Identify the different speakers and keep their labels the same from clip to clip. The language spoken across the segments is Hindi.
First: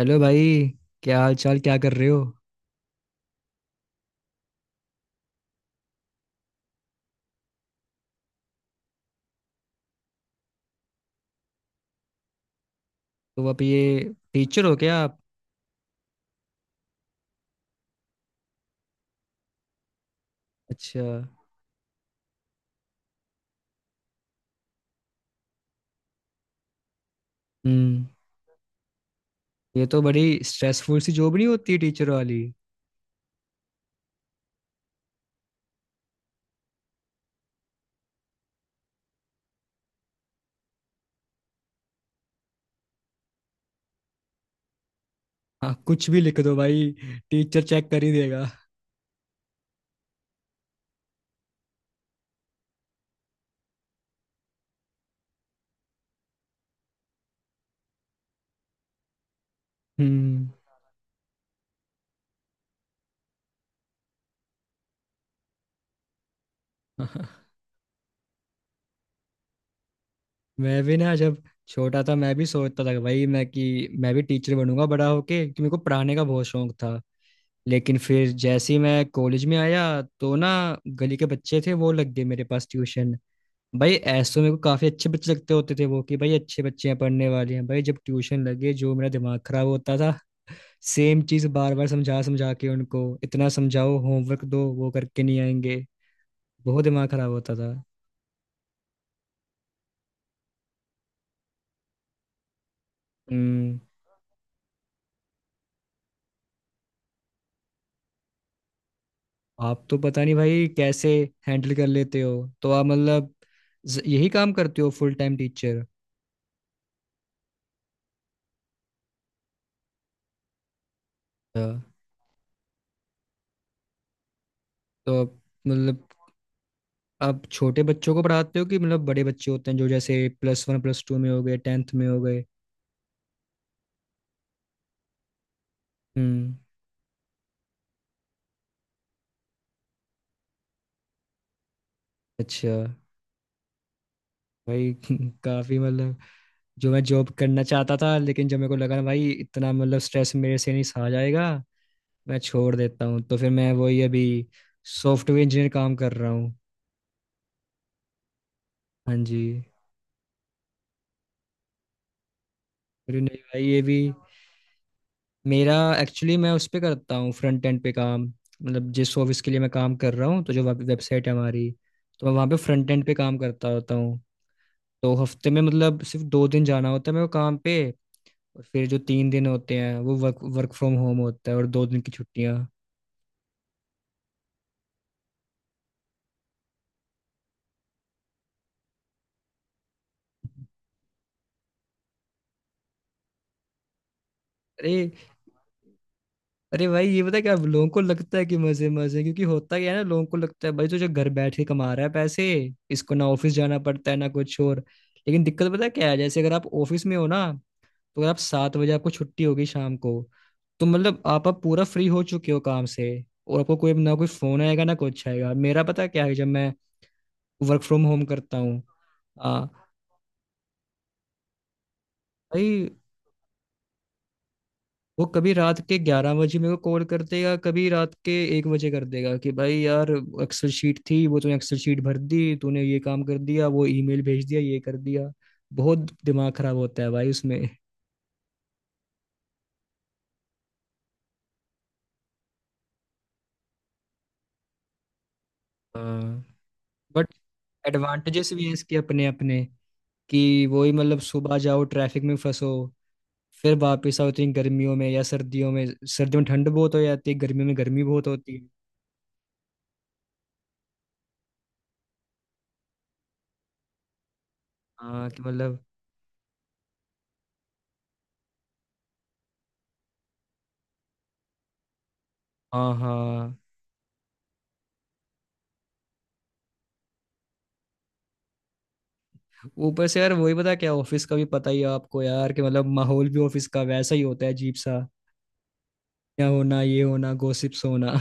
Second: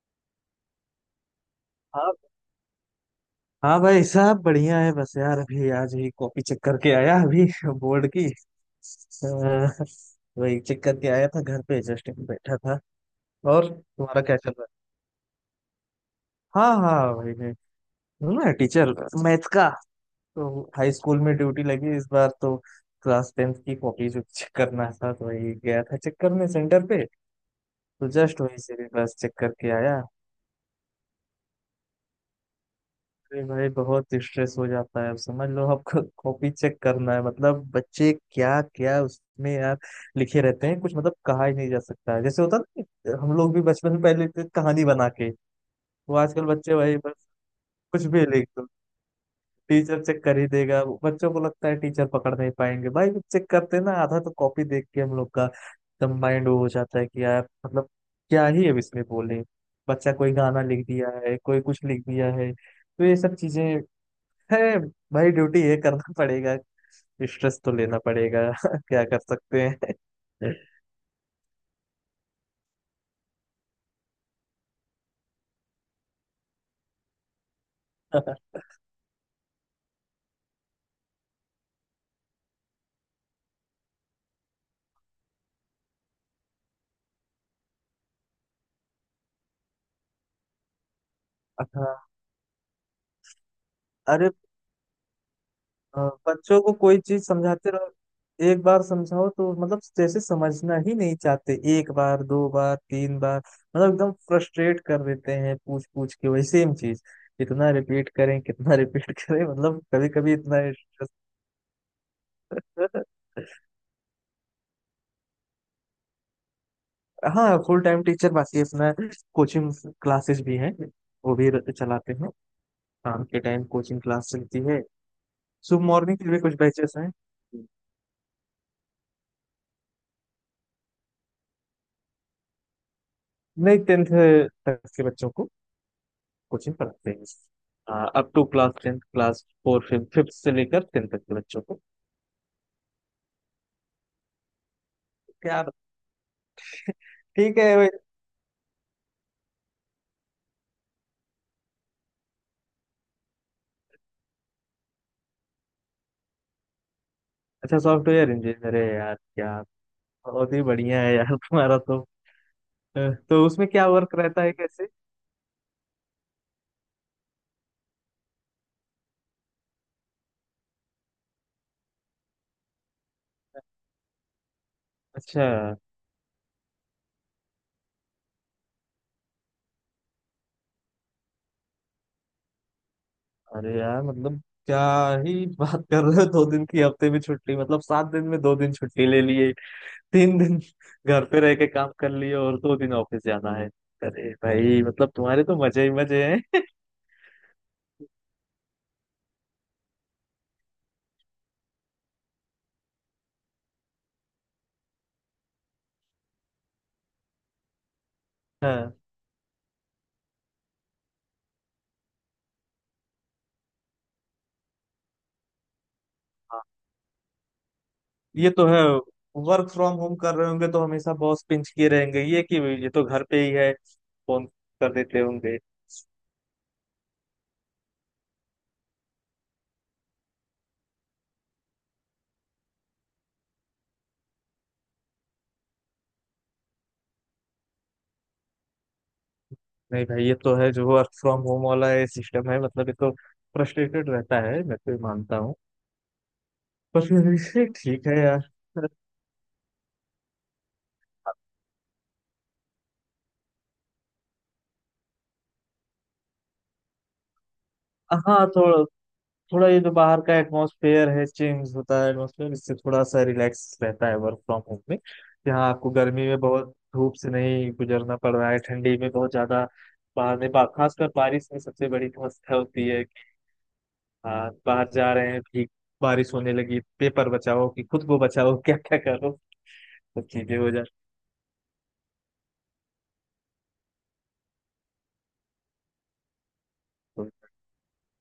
Speaker 1: हेलो भाई। क्या हाल चाल, क्या कर रहे
Speaker 2: हाँ
Speaker 1: हो?
Speaker 2: हाँ भाई साहब बढ़िया है। बस यार अभी आज ही कॉपी चेक करके आया अभी बोर्ड की वही चेक करके आया था घर पे जस्ट बैठा था।
Speaker 1: तो आप
Speaker 2: और
Speaker 1: ये
Speaker 2: तुम्हारा क्या चल
Speaker 1: टीचर
Speaker 2: रहा
Speaker 1: हो क्या आप?
Speaker 2: है। हाँ हाँ वही है। हूँ ना टीचर मैथ का। तो हाई
Speaker 1: अच्छा।
Speaker 2: स्कूल में ड्यूटी लगी इस बार तो। क्लास टेंथ की कॉपी जो चेक करना था तो वही गया था चेक करने सेंटर पे।
Speaker 1: हम्म।
Speaker 2: तो जस्ट वही से भी बस चेक करके
Speaker 1: ये तो
Speaker 2: आया।
Speaker 1: बड़ी स्ट्रेसफुल सी जॉब नहीं होती टीचर वाली?
Speaker 2: अरे भाई बहुत स्ट्रेस हो जाता है। अब समझ लो आपको कॉपी चेक करना है मतलब बच्चे क्या क्या उसमें यार लिखे रहते हैं। कुछ मतलब कहा ही नहीं जा सकता है। जैसे होता ना कि हम लोग भी बचपन में पहले लिखते थे कहानी बना के।
Speaker 1: हाँ, कुछ
Speaker 2: वो
Speaker 1: भी लिख
Speaker 2: आजकल
Speaker 1: दो
Speaker 2: बच्चे
Speaker 1: भाई।
Speaker 2: भाई बस
Speaker 1: टीचर चेक कर
Speaker 2: कुछ
Speaker 1: ही
Speaker 2: भी
Speaker 1: देगा।
Speaker 2: लिख दो टीचर चेक कर ही देगा। वो बच्चों को लगता है टीचर पकड़ नहीं पाएंगे। भाई चेक करते हैं ना आधा तो कॉपी देख के हम लोग का एकदम माइंड वो हो जाता है कि यार मतलब क्या ही अब इसमें बोले। बच्चा कोई
Speaker 1: हम्म।
Speaker 2: गाना लिख दिया है कोई कुछ लिख दिया है तो ये सब चीजें है। भाई ड्यूटी ये करना पड़ेगा। स्ट्रेस तो लेना पड़ेगा क्या कर सकते हैं।
Speaker 1: मैं भी ना, जब छोटा था, मैं भी सोचता था कि भाई मैं भी टीचर बनूंगा बड़ा होके, क्योंकि मेरे को पढ़ाने का बहुत शौक था। लेकिन फिर जैसे ही मैं कॉलेज में आया तो ना, गली के बच्चे थे वो लग गए मेरे पास ट्यूशन। भाई ऐसे तो मेरे को काफी अच्छे बच्चे लगते होते थे, वो कि भाई अच्छे बच्चे हैं, पढ़ने वाले हैं, भाई जब ट्यूशन लगे जो मेरा दिमाग खराब होता था। सेम चीज बार बार
Speaker 2: हाँ
Speaker 1: समझा समझा के उनको इतना समझाओ,
Speaker 2: अरे
Speaker 1: होमवर्क दो वो करके नहीं आएंगे।
Speaker 2: अ, बच्चों को
Speaker 1: बहुत
Speaker 2: कोई
Speaker 1: दिमाग
Speaker 2: चीज
Speaker 1: खराब होता
Speaker 2: समझाते
Speaker 1: था।
Speaker 2: रहो। एक बार समझाओ तो मतलब जैसे समझना ही नहीं चाहते। एक बार दो बार तीन बार
Speaker 1: हम्म।
Speaker 2: मतलब एकदम फ्रस्ट्रेट कर देते हैं पूछ पूछ के वही सेम चीज। कितना रिपीट करें कितना रिपीट करें मतलब
Speaker 1: आप तो
Speaker 2: कभी
Speaker 1: पता
Speaker 2: कभी
Speaker 1: नहीं
Speaker 2: इतना
Speaker 1: भाई कैसे हैंडल कर लेते हो। तो आप मतलब यही काम करते हो, फुल टाइम टीचर?
Speaker 2: हाँ फुल टाइम टीचर। बाकी अपना कोचिंग क्लासेस भी हैं वो भी
Speaker 1: तो
Speaker 2: चलाते हैं। शाम के टाइम कोचिंग क्लास चलती है।
Speaker 1: आप
Speaker 2: सुबह
Speaker 1: मतलब
Speaker 2: मॉर्निंग के भी कुछ बैचेस हैं।
Speaker 1: आप छोटे बच्चों को पढ़ाते हो कि मतलब बड़े बच्चे होते हैं जो जैसे प्लस वन प्लस टू में हो गए, टेंथ में हो गए?
Speaker 2: नहीं टेंथ तक के बच्चों को
Speaker 1: हम्म।
Speaker 2: कोचिंग पढ़ाते हैं। Up to class tenth class four fifth fifth से लेकर टेंथ तक के बच्चों को।
Speaker 1: अच्छा। भाई
Speaker 2: यार
Speaker 1: काफी मतलब जो मैं जॉब
Speaker 2: ठीक
Speaker 1: करना
Speaker 2: है भाई।
Speaker 1: चाहता था, लेकिन जब मेरे को लगा ना भाई इतना मतलब स्ट्रेस मेरे से नहीं सहा जाएगा, मैं छोड़ देता हूँ। तो फिर मैं वही अभी सॉफ्टवेयर इंजीनियर काम कर रहा हूँ।
Speaker 2: अच्छा सॉफ्टवेयर इंजीनियर है यार
Speaker 1: हाँ जी।
Speaker 2: क्या। बहुत ही बढ़िया है यार तुम्हारा तो।
Speaker 1: अरे नहीं
Speaker 2: तो
Speaker 1: भाई
Speaker 2: उसमें
Speaker 1: ये
Speaker 2: क्या
Speaker 1: भी
Speaker 2: वर्क रहता है कैसे।
Speaker 1: मेरा एक्चुअली मैं उस पे करता हूँ फ्रंट एंड पे काम। मतलब जिस ऑफिस के लिए मैं काम कर रहा हूँ, तो जो वेबसाइट है हमारी, तो मैं वहाँ पे फ्रंट एंड पे काम करता होता हूँ। तो
Speaker 2: अच्छा।
Speaker 1: हफ्ते में मतलब सिर्फ 2 दिन जाना होता है मेरे को काम पे। और फिर जो 3 दिन होते हैं, वो वर्क वर्क फ्रॉम होम होता है, और 2 दिन की छुट्टियां।
Speaker 2: अरे यार मतलब क्या ही बात कर रहे हो। दो दिन की हफ्ते में छुट्टी मतलब सात दिन में दो दिन छुट्टी ले लिए। तीन दिन घर पे रह के काम कर लिए और दो दिन ऑफिस जाना है। अरे भाई
Speaker 1: अरे।
Speaker 2: मतलब तुम्हारे तो मजे ही मजे हैं।
Speaker 1: अरे भाई ये पता है क्या, लोगों को लगता है कि मजे मजे, क्योंकि होता क्या है ना, लोगों को लगता है भाई तो जो घर बैठ के कमा रहा है पैसे, इसको ना ऑफिस जाना पड़ता है ना कुछ और। लेकिन दिक्कत पता है क्या है, जैसे अगर आप ऑफिस में हो ना, तो अगर आप 7 बजे
Speaker 2: हाँ
Speaker 1: आपको छुट्टी होगी शाम को, तो मतलब आप अब पूरा फ्री हो चुके हो काम से। और आपको कोई ना कोई फोन आएगा ना कुछ आएगा, मेरा पता क्या है जब
Speaker 2: हाँ।
Speaker 1: मैं वर्क फ्रॉम होम
Speaker 2: ये
Speaker 1: करता
Speaker 2: तो
Speaker 1: हूँ।
Speaker 2: है। वर्क
Speaker 1: हाँ
Speaker 2: फ्रॉम होम कर रहे होंगे तो हमेशा बॉस पिंच किए रहेंगे ये कि
Speaker 1: भाई।
Speaker 2: ये तो घर पे ही है फोन कर देते
Speaker 1: वो कभी
Speaker 2: होंगे।
Speaker 1: रात के 11 बजे मेरे को कॉल कर देगा, कभी रात के 1 बजे कर देगा कि भाई यार एक्सेल शीट थी वो, तूने एक्सेल शीट भर दी, तूने ये काम कर दिया, वो ईमेल भेज दिया, ये कर दिया। बहुत दिमाग खराब होता है भाई उसमें।
Speaker 2: नहीं भाई ये तो है जो वर्क फ्रॉम होम वाला है सिस्टम है मतलब ये तो फ्रस्ट्रेटेड रहता है। मैं तो ये मानता हूँ।
Speaker 1: हाँ।
Speaker 2: पर फिर
Speaker 1: बट
Speaker 2: भी ठीक है यार।
Speaker 1: एडवांटेजेस भी हैं इसके अपने अपने, कि वही मतलब सुबह जाओ, ट्रैफिक में फंसो, फिर वापस आओ, तो इन गर्मियों में या सर्दियों में, सर्दियों में ठंड बहुत हो जाती है, गर्मियों में गर्मी बहुत
Speaker 2: हाँ
Speaker 1: होती है।
Speaker 2: थोड़ा थोड़ा ये जो बाहर का एटमॉस्फेयर है चेंज होता है एटमॉस्फेयर इससे थोड़ा सा रिलैक्स रहता है वर्क फ्रॉम होम में।
Speaker 1: हाँ कि
Speaker 2: यहाँ
Speaker 1: मतलब।
Speaker 2: आपको गर्मी में बहुत धूप से नहीं गुजरना पड़ रहा है। ठंडी में बहुत ज्यादा बाहर में खासकर बारिश में सबसे बड़ी समस्या होती
Speaker 1: हाँ,
Speaker 2: है कि
Speaker 1: हाँ।
Speaker 2: हाँ बाहर जा रहे हैं। भीग बारिश होने लगी पेपर बचाओ कि खुद को बचाओ क्या क्या करो।
Speaker 1: ऊपर से
Speaker 2: सब
Speaker 1: यार वही
Speaker 2: चीजें हो
Speaker 1: पता क्या,
Speaker 2: जाती
Speaker 1: ऑफिस का भी पता ही है आपको यार, कि मतलब माहौल भी ऑफिस का वैसा ही होता है अजीब सा। क्या होना, ये होना,
Speaker 2: हैं।
Speaker 1: गॉसिप्स होना।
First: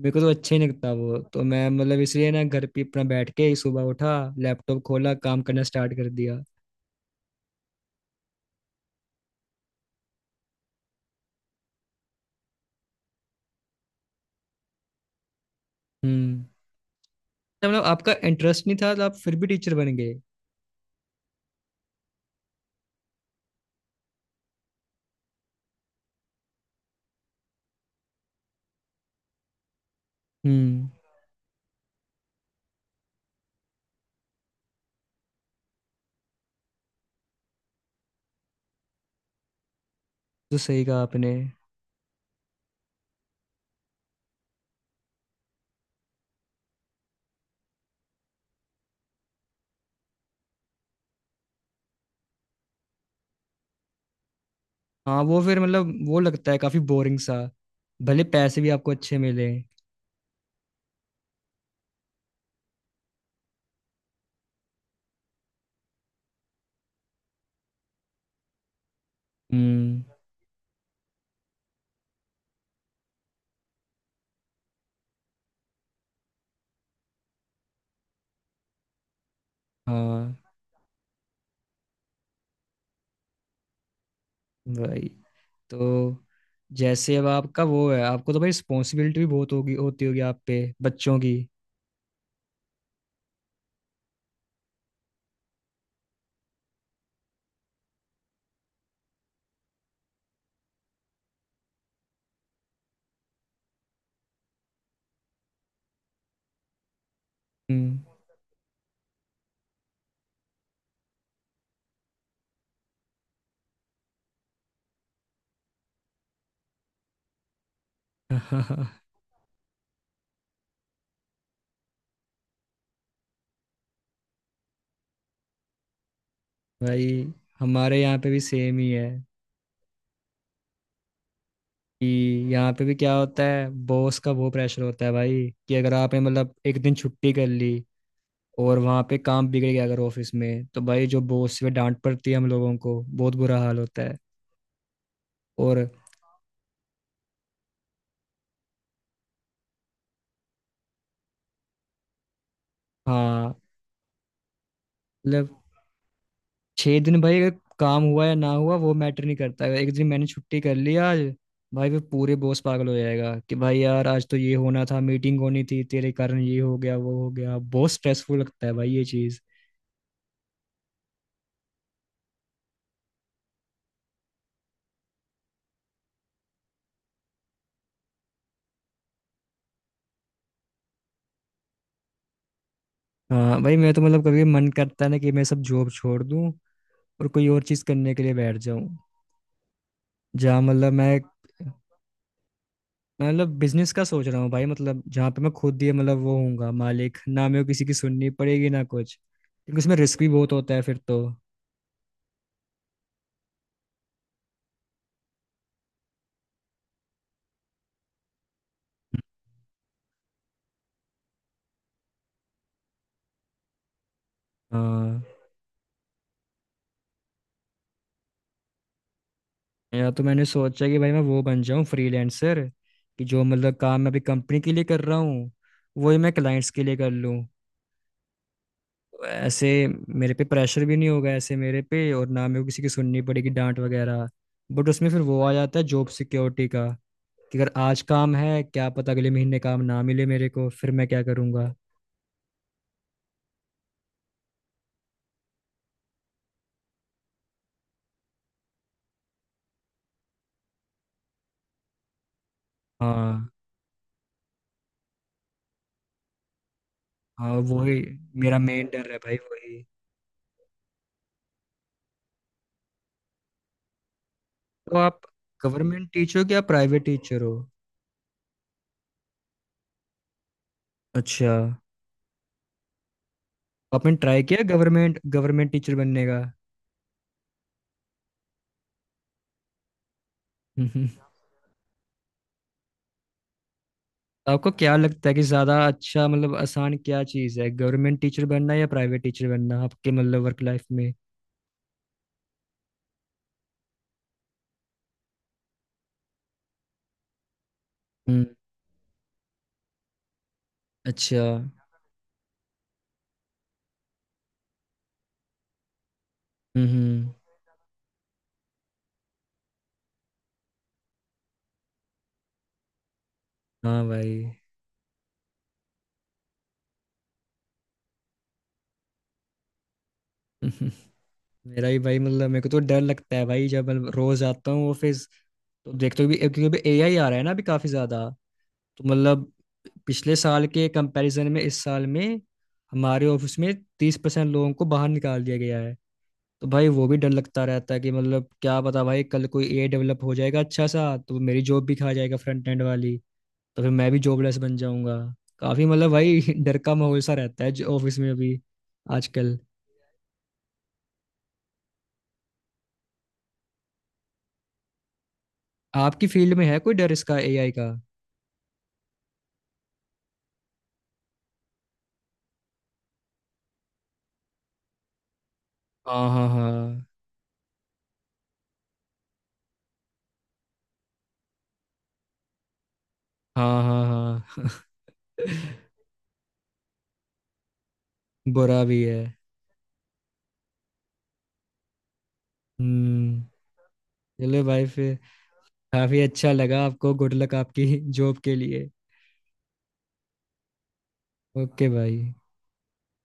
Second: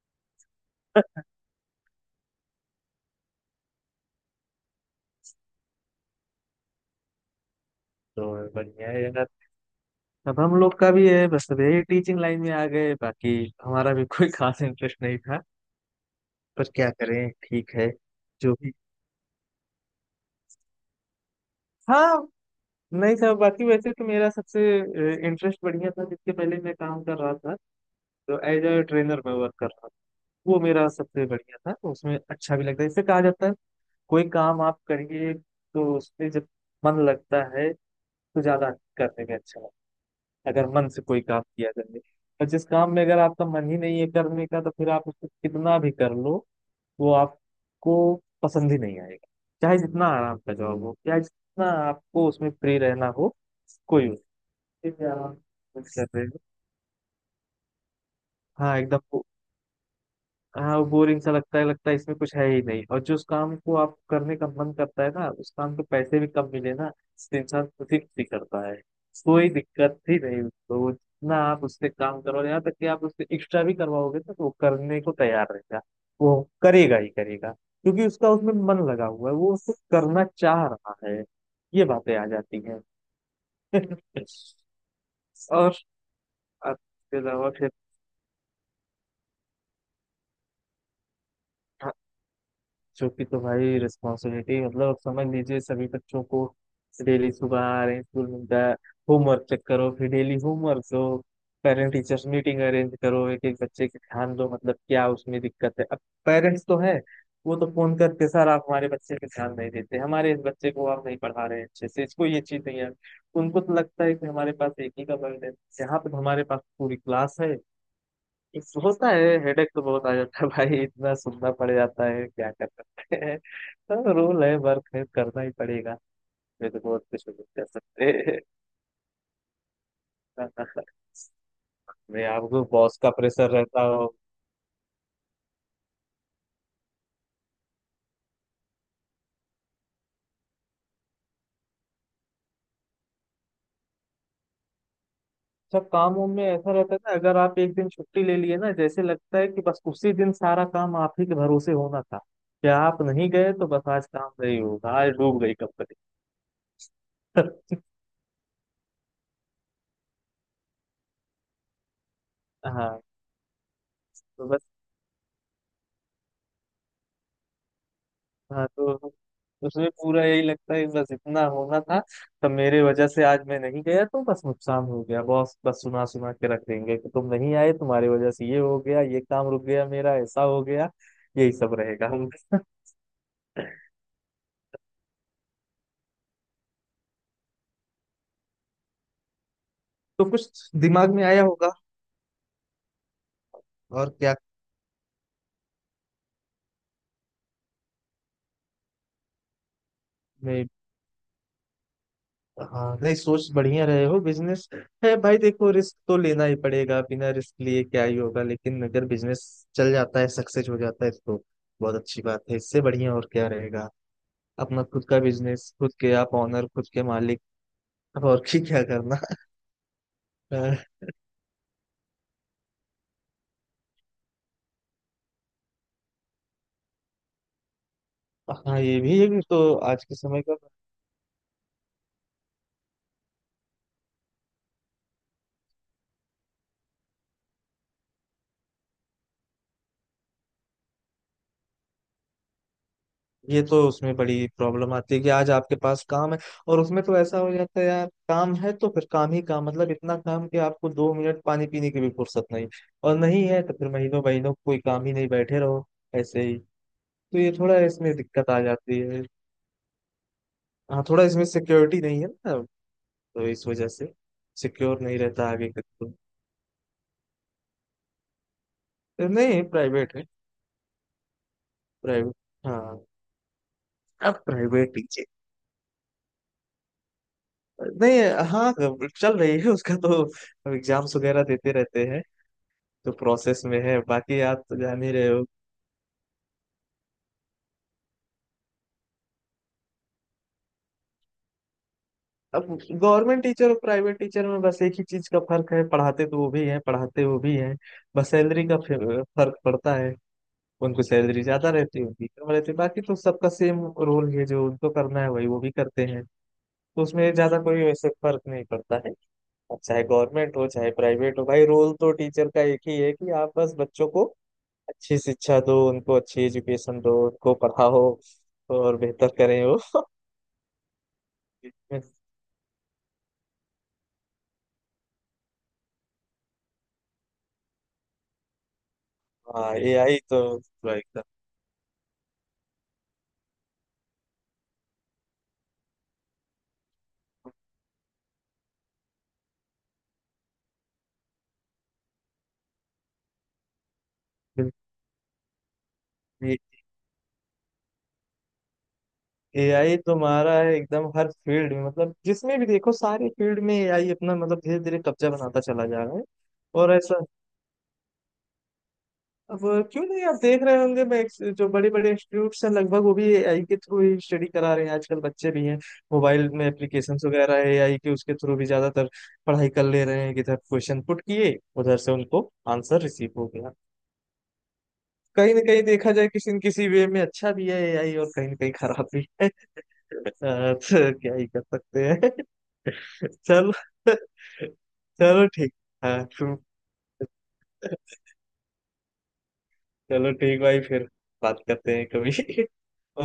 Speaker 1: मेरे को तो अच्छा ही नहीं लगता वो, तो मैं मतलब इसलिए ना घर पे अपना बैठ के ही सुबह उठा, लैपटॉप खोला, काम करना स्टार्ट कर दिया।
Speaker 2: तो बढ़िया है यार। अब हम लोग का भी है बस अब यही टीचिंग लाइन में आ गए। बाकी हमारा भी कोई खास इंटरेस्ट नहीं था।
Speaker 1: हम्म।
Speaker 2: पर क्या करें
Speaker 1: तो
Speaker 2: ठीक
Speaker 1: मतलब
Speaker 2: है
Speaker 1: आपका
Speaker 2: जो
Speaker 1: इंटरेस्ट
Speaker 2: भी।
Speaker 1: नहीं था तो आप फिर भी टीचर बन गए?
Speaker 2: हाँ नहीं साहब बाकी वैसे तो मेरा सबसे इंटरेस्ट बढ़िया था जिसके पहले मैं काम कर रहा था। तो एज ए ट्रेनर में वर्क कर रहा था। वो मेरा
Speaker 1: हम्म।
Speaker 2: सबसे बढ़िया था। तो उसमें अच्छा भी लगता है। इससे कहा जाता है कोई काम आप करिए तो उसमें जब मन लगता है तो ज्यादा करने में अच्छा लगता है
Speaker 1: तो
Speaker 2: अगर
Speaker 1: सही
Speaker 2: मन
Speaker 1: कहा
Speaker 2: से कोई
Speaker 1: आपने।
Speaker 2: काम किया जाए। और जिस काम में अगर आपका मन ही नहीं है करने का तो फिर आप उसको कितना भी कर लो वो आपको पसंद ही नहीं आएगा। चाहे जितना आराम का जॉब हो चाहे जितना आपको उसमें फ्री रहना हो। कोई
Speaker 1: हाँ
Speaker 2: यार
Speaker 1: वो फिर मतलब
Speaker 2: कर
Speaker 1: वो
Speaker 2: रहे हो।
Speaker 1: लगता है काफी बोरिंग सा, भले पैसे भी
Speaker 2: हाँ
Speaker 1: आपको
Speaker 2: एकदम
Speaker 1: अच्छे मिले।
Speaker 2: हाँ वो बोरिंग सा लगता है। लगता है इसमें कुछ है ही नहीं। और जो उस काम को आप करने का मन करता है ना उस काम को पैसे भी कम मिले ना तो इंसान खुशी खुशी करता है। कोई दिक्कत
Speaker 1: हम्म।
Speaker 2: ही नहीं उसको ना। आप उससे काम करो यहाँ तक कि आप उससे एक्स्ट्रा भी करवाओगे ना तो वो करने को तैयार रहेगा। वो करेगा ही करेगा क्योंकि उसका उसमें मन लगा हुआ है वो उसको करना
Speaker 1: हाँ
Speaker 2: चाह रहा है। ये बातें आ जाती हैं।
Speaker 1: भाई।
Speaker 2: और
Speaker 1: तो जैसे
Speaker 2: इसके
Speaker 1: अब
Speaker 2: अलावा
Speaker 1: आपका
Speaker 2: फिर
Speaker 1: वो है, आपको तो भाई रिस्पॉन्सिबिलिटी भी बहुत होगी होती होगी आप पे, बच्चों की।
Speaker 2: हाँ। बच्चों की तो भाई रिस्पॉन्सिबिलिटी मतलब आप समझ लीजिए। सभी बच्चों को डेली सुबह आ रहे हैं स्कूल मिलता है। होमवर्क चेक करो फिर डेली होमवर्क दो। पेरेंट टीचर्स मीटिंग अरेंज करो एक एक बच्चे के ध्यान दो मतलब क्या उसमें दिक्कत है। अब पेरेंट्स तो है वो तो फोन
Speaker 1: हम्म।
Speaker 2: करके सर आप हमारे बच्चे पे ध्यान नहीं देते हमारे इस बच्चे को आप नहीं पढ़ा रहे हैं अच्छे से इसको ये चीज नहीं है। उनको तो लगता है कि हमारे पास एक ही का बर्डन है यहाँ पे तो हमारे पास पूरी क्लास है। होता है हेडेक तो बहुत आ जाता है भाई इतना सुनना पड़ जाता है। क्या कर सकते हैं तो रूल है वर्क है करना ही पड़ेगा। ये तो बहुत
Speaker 1: भाई
Speaker 2: कुछ नहीं कर
Speaker 1: हमारे यहाँ पे
Speaker 2: सकते।
Speaker 1: भी सेम ही है, कि
Speaker 2: मैं आपको
Speaker 1: यहाँ पे भी
Speaker 2: बॉस का
Speaker 1: क्या होता
Speaker 2: प्रेशर
Speaker 1: है,
Speaker 2: रहता हो।
Speaker 1: बॉस का वो प्रेशर होता है भाई, कि अगर आपने मतलब एक दिन छुट्टी कर ली और वहाँ पे काम बिगड़ गया अगर ऑफिस में, तो भाई जो बॉस से डांट पड़ती है, हम लोगों को बहुत बुरा हाल होता है। और
Speaker 2: अच्छा काम वाम में ऐसा रहता है ना अगर आप एक दिन छुट्टी ले लिए ना जैसे लगता है कि बस उसी दिन सारा काम आप ही के भरोसे होना था। कि आप नहीं गए
Speaker 1: हाँ
Speaker 2: तो बस आज काम नहीं होगा आज डूब गई
Speaker 1: मतलब
Speaker 2: कंपनी।
Speaker 1: 6 दिन भाई अगर काम हुआ या ना हुआ वो मैटर नहीं करता, अगर एक दिन मैंने छुट्टी कर ली आज, भाई वो पूरे बॉस पागल हो
Speaker 2: हाँ
Speaker 1: जाएगा कि भाई यार आज तो
Speaker 2: तो
Speaker 1: ये
Speaker 2: बस
Speaker 1: होना था, मीटिंग होनी थी, तेरे कारण ये हो गया वो हो गया, बहुत स्ट्रेसफुल लगता
Speaker 2: हाँ।
Speaker 1: है भाई ये
Speaker 2: तो
Speaker 1: चीज़।
Speaker 2: उसमें पूरा यही लगता है कि बस इतना होना था। तो मेरे वजह से आज मैं नहीं गया तो बस नुकसान हो गया। बॉस बस सुना सुना के रख देंगे कि तुम नहीं आए तुम्हारी वजह से ये हो गया ये काम रुक गया मेरा ऐसा हो गया। यही सब रहेगा।
Speaker 1: हाँ भाई मैं तो मतलब कभी मन करता है ना कि मैं सब जॉब छोड़ दूँ और कोई और चीज़ करने के लिए बैठ जाऊँ,
Speaker 2: तो
Speaker 1: जहाँ
Speaker 2: कुछ
Speaker 1: मतलब
Speaker 2: दिमाग
Speaker 1: मैं
Speaker 2: में आया होगा।
Speaker 1: मैं मतलब बिजनेस का
Speaker 2: और
Speaker 1: सोच
Speaker 2: क्या
Speaker 1: रहा हूँ भाई, मतलब जहाँ पे मैं खुद ही मतलब वो हूँगा मालिक, ना मेरे को किसी की सुननी पड़ेगी ना कुछ, क्योंकि उसमें रिस्क भी बहुत
Speaker 2: मैं
Speaker 1: होता है फिर तो।
Speaker 2: हाँ नहीं सोच बढ़िया रहे हो बिजनेस है भाई। देखो रिस्क तो लेना ही पड़ेगा बिना रिस्क लिए क्या ही होगा। लेकिन अगर बिजनेस चल जाता है सक्सेस हो जाता है तो बहुत अच्छी बात है। इससे बढ़िया और क्या रहेगा। अपना खुद का
Speaker 1: हाँ।
Speaker 2: बिजनेस खुद के आप ऑनर खुद के मालिक। अब और की क्या करना।
Speaker 1: या तो मैंने सोचा
Speaker 2: अ,
Speaker 1: कि भाई मैं वो बन जाऊं फ्रीलांसर, कि जो मतलब काम मैं अभी कंपनी के लिए कर रहा हूँ वही मैं क्लाइंट्स के लिए कर लूँ,
Speaker 2: हाँ ये भी है कि
Speaker 1: ऐसे
Speaker 2: तो आज के
Speaker 1: मेरे
Speaker 2: समय
Speaker 1: पे
Speaker 2: का।
Speaker 1: प्रेशर भी नहीं होगा ऐसे मेरे पे, और ना मेरे को किसी की सुननी पड़ेगी, डांट वगैरह। बट उसमें फिर वो आ जाता है जॉब सिक्योरिटी का, कि अगर आज काम है, क्या पता अगले महीने काम ना मिले मेरे को, फिर मैं क्या करूँगा?
Speaker 2: ये तो उसमें बड़ी प्रॉब्लम आती है कि आज आपके पास काम है और उसमें तो ऐसा हो जाता है यार काम है तो फिर काम ही काम मतलब इतना काम कि आपको दो मिनट पानी पीने की भी फुर्सत नहीं। और नहीं
Speaker 1: हाँ,
Speaker 2: है तो फिर महीनों महीनों कोई काम ही नहीं बैठे रहो ऐसे ही। तो ये
Speaker 1: हाँ,
Speaker 2: थोड़ा
Speaker 1: वही
Speaker 2: इसमें दिक्कत
Speaker 1: मेरा
Speaker 2: आ
Speaker 1: मेन
Speaker 2: जाती
Speaker 1: डर है
Speaker 2: है।
Speaker 1: भाई, वही।
Speaker 2: हाँ थोड़ा इसमें सिक्योरिटी नहीं है ना तो इस वजह से
Speaker 1: तो
Speaker 2: सिक्योर नहीं
Speaker 1: आप
Speaker 2: रहता आगे तक
Speaker 1: गवर्नमेंट
Speaker 2: तो।
Speaker 1: टीचर हो कि आप प्राइवेट टीचर हो?
Speaker 2: नहीं प्राइवेट है
Speaker 1: अच्छा।
Speaker 2: प्राइवेट हाँ।
Speaker 1: आपने
Speaker 2: अब
Speaker 1: ट्राई किया
Speaker 2: private
Speaker 1: government
Speaker 2: teacher
Speaker 1: government teacher बनने का?
Speaker 2: नहीं हाँ चल रही है उसका तो। अब
Speaker 1: हम्म।
Speaker 2: एग्जाम्स वगैरह देते रहते हैं। तो प्रोसेस में है बाकी
Speaker 1: तो
Speaker 2: आप
Speaker 1: आपको
Speaker 2: तो
Speaker 1: क्या
Speaker 2: जान ही रहे
Speaker 1: लगता है कि
Speaker 2: हो।
Speaker 1: ज्यादा अच्छा मतलब आसान क्या चीज है, गवर्नमेंट टीचर बनना या प्राइवेट टीचर बनना, आपके मतलब वर्क लाइफ में?
Speaker 2: अब गवर्नमेंट टीचर और प्राइवेट टीचर में बस एक ही चीज का फर्क है। पढ़ाते तो वो भी हैं पढ़ाते वो भी हैं बस
Speaker 1: हम्म।
Speaker 2: सैलरी का फर्क पड़ता है। उनको
Speaker 1: अच्छा।
Speaker 2: सैलरी ज्यादा रहती है उनकी कम रहती है। बाकी तो सबका सेम रोल है जो उनको करना है वही वो भी करते हैं। तो उसमें
Speaker 1: हम्म।
Speaker 2: ज्यादा कोई वैसे फर्क नहीं पड़ता है। अब चाहे गवर्नमेंट हो चाहे प्राइवेट हो भाई रोल तो टीचर का एक ही है कि आप बस
Speaker 1: हाँ
Speaker 2: बच्चों को
Speaker 1: भाई।
Speaker 2: अच्छी शिक्षा दो उनको अच्छी एजुकेशन दो उनको पढ़ाओ और बेहतर करें वो।
Speaker 1: हम्म, मेरा भी भाई मतलब मेरे को तो डर लगता है भाई, जब मतलब रोज आता हूँ ऑफिस तो देखते हो भी, क्योंकि AI आ रहा है ना अभी काफी ज्यादा, तो मतलब
Speaker 2: हाँ ए आई
Speaker 1: पिछले
Speaker 2: तो
Speaker 1: साल के कंपैरिजन में इस साल में हमारे ऑफिस में 30% लोगों को बाहर निकाल दिया गया है। तो भाई वो भी डर लगता रहता है कि मतलब क्या पता भाई कल कोई ए डेवलप हो जाएगा अच्छा सा, तो मेरी जॉब भी खा जाएगा फ्रंट एंड वाली, तो फिर मैं भी जॉबलेस बन जाऊंगा। काफी मतलब भाई डर का माहौल सा रहता है जो ऑफिस में अभी आजकल।
Speaker 2: ए आई तो मारा है एकदम हर फील्ड में। मतलब जिसमें भी देखो सारे फील्ड में एआई अपना मतलब धीरे धीरे कब्जा बनाता चला जा रहा है।
Speaker 1: आपकी फील्ड में है कोई
Speaker 2: और
Speaker 1: डर
Speaker 2: ऐसा
Speaker 1: इसका AI का?
Speaker 2: अब क्यों नहीं। आप देख रहे होंगे मैं जो बड़े बड़े इंस्टीट्यूट्स हैं लगभग वो भी एआई के थ्रू ही स्टडी करा रहे हैं। आजकल बच्चे भी हैं
Speaker 1: हाँ, हाँ,
Speaker 2: मोबाइल में
Speaker 1: हाँ,
Speaker 2: एप्लीकेशंस वगैरह है एआई के उसके थ्रू भी ज्यादातर पढ़ाई कर ले रहे हैं। किधर क्वेश्चन पुट किए उधर से उनको आंसर रिसीव हो गया।
Speaker 1: हाँ, हाँ, हाँ।
Speaker 2: कहीं ना कहीं देखा जाए किसी न किसी वे में अच्छा भी है एआई और कहीं ना कहीं
Speaker 1: बुरा भी
Speaker 2: खराब
Speaker 1: है।
Speaker 2: भी है। तो क्या ही कर सकते हैं।
Speaker 1: हम्म।
Speaker 2: चलो
Speaker 1: चलो भाई फिर।
Speaker 2: चलो ठीक
Speaker 1: काफी
Speaker 2: हाँ
Speaker 1: अच्छा लगा आपको, गुड लक आपकी जॉब के लिए।
Speaker 2: चलो ठीक भाई फिर बात
Speaker 1: ओके
Speaker 2: करते हैं
Speaker 1: भाई।
Speaker 2: कभी।